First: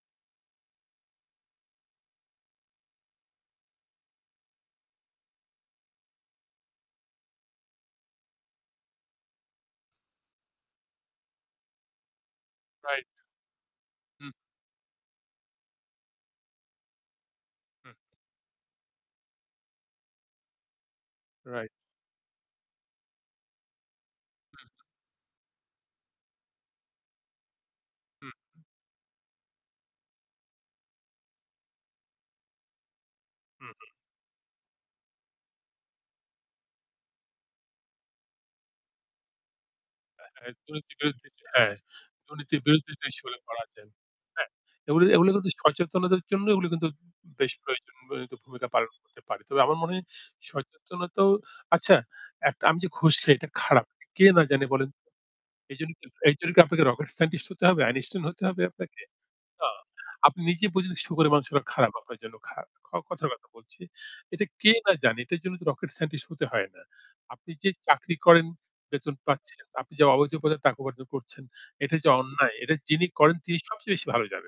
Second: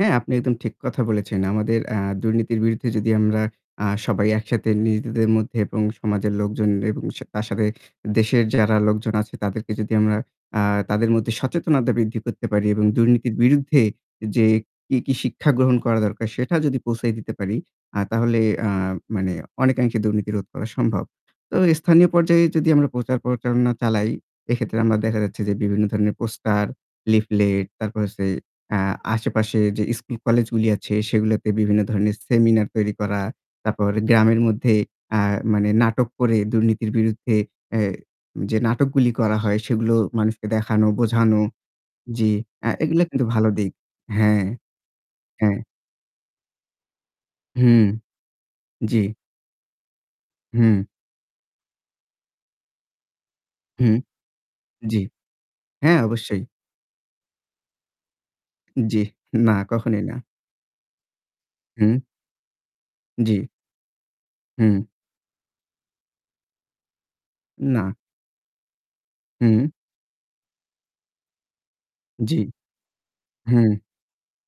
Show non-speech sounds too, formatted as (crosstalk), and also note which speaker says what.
Speaker 1: হ্যাঁ, আপনি একদম ঠিক কথা বলেছেন। আমাদের অ্যা দুর্নীতির বিরুদ্ধে যদি আমরা আ সবাই একসাথে নিজেদের মধ্যে এবং সমাজের লোকজন এবং সে তার সাথে দেশের যারা লোকজন আছে তাদেরকে যদি আমরা আ তাদের মধ্যে সচেতনতা বৃদ্ধি করতে পারি এবং
Speaker 2: রাইট।
Speaker 1: দুর্নীতির বিরুদ্ধে
Speaker 2: হুম।
Speaker 1: যে কি, কি শিক্ষা গ্রহণ করা দরকার সেটা যদি পৌঁছায় দিতে পারি
Speaker 2: হু।
Speaker 1: আ তাহলে আ মানে অনেকাংশে দুর্নীতি রোধ করা। সম্ভব। তো
Speaker 2: রাইট।
Speaker 1: স্থানীয় পর্যায়ে যদি আমরা প্রচার প্রচারনা চালাই,
Speaker 2: হু,
Speaker 1: এক্ষেত্রে
Speaker 2: হু।
Speaker 1: আমরা দেখা যাচ্ছে যে বিভিন্ন ধরনের পোস্টার, লিফলেট, তারপর হচ্ছে
Speaker 2: হুম।
Speaker 1: আ আশেপাশে যে স্কুল কলেজগুলি আছে সেগুলোতে বিভিন্ন ধরনের সেমিনার তৈরি করা।
Speaker 2: হু, হু।
Speaker 1: তারপর গ্রামের মধ্যে আ মানে নাটক করে দুর্নীতির বিরুদ্ধে এ্যা যে নাটকগুলো করা হয় সেগুলো
Speaker 2: আ
Speaker 1: মানুষকে
Speaker 2: আ
Speaker 1: দেখানো,
Speaker 2: দুর্নীতির বিরুদ্ধে,
Speaker 1: বোঝানো।
Speaker 2: হ্যাঁ
Speaker 1: জি
Speaker 2: দুর্নীতির
Speaker 1: আ
Speaker 2: বিরুদ্ধে
Speaker 1: এগুলো
Speaker 2: জিনিস
Speaker 1: কিন্তু
Speaker 2: গুলা
Speaker 1: ভালো
Speaker 2: করা
Speaker 1: দিক।
Speaker 2: যায়।
Speaker 1: হ্যাঁ।
Speaker 2: হ্যাঁ এগুলো এগুলো কিন্তু
Speaker 1: হ্যাঁ।
Speaker 2: সচেতনতার জন্য এগুলো কিন্তু বে বেশ
Speaker 1: হুম।
Speaker 2: প্রয়োজনীয় (unintelligible) ভূমিকা পালন
Speaker 1: জ্বি।
Speaker 2: করতে পারে। তবে আমার মনে হয়
Speaker 1: হুম।
Speaker 2: সচেতনতাও আচ্ছা, একটা আমি যে ঘুষ খাই এটা খারাপ।
Speaker 1: হুম।
Speaker 2: কে না জানে, বলেন।
Speaker 1: জ্বি।
Speaker 2: এইজন্য
Speaker 1: হ্যাঁ অবশ্যই।
Speaker 2: এইজন্য কি আপনাকে রকেট সায়েন্টিস্ট হতে হবে আইনস্টাইন হতে হবে
Speaker 1: জ্বি,
Speaker 2: আপনাকে?
Speaker 1: না,
Speaker 2: না
Speaker 1: কখনোই না।
Speaker 2: আপনি নিজে বুঝলেন শুকরের মাংসটা খারাপ
Speaker 1: হুম।
Speaker 2: আপনার জন্য খারাপ। ক কথার
Speaker 1: জ্বি।
Speaker 2: কথা বলছি। এটা কে
Speaker 1: হুম।
Speaker 2: না জানে এটার জন্য রকেট সায়েন্টিস্ট হতে হয় না। আপনি যে
Speaker 1: না।
Speaker 2: চাকরি করেন বেতন পাচ্ছেন,
Speaker 1: হুম।
Speaker 2: আপনি যা অবৈধ উপায়ে টাকা উপার্জন করছেন, এটা যে
Speaker 1: জ্বি।
Speaker 2: অন্যায় এটা যিনি করেন তিনি
Speaker 1: হুম।
Speaker 2: সবচেয়ে বেশি ভালো জানেন।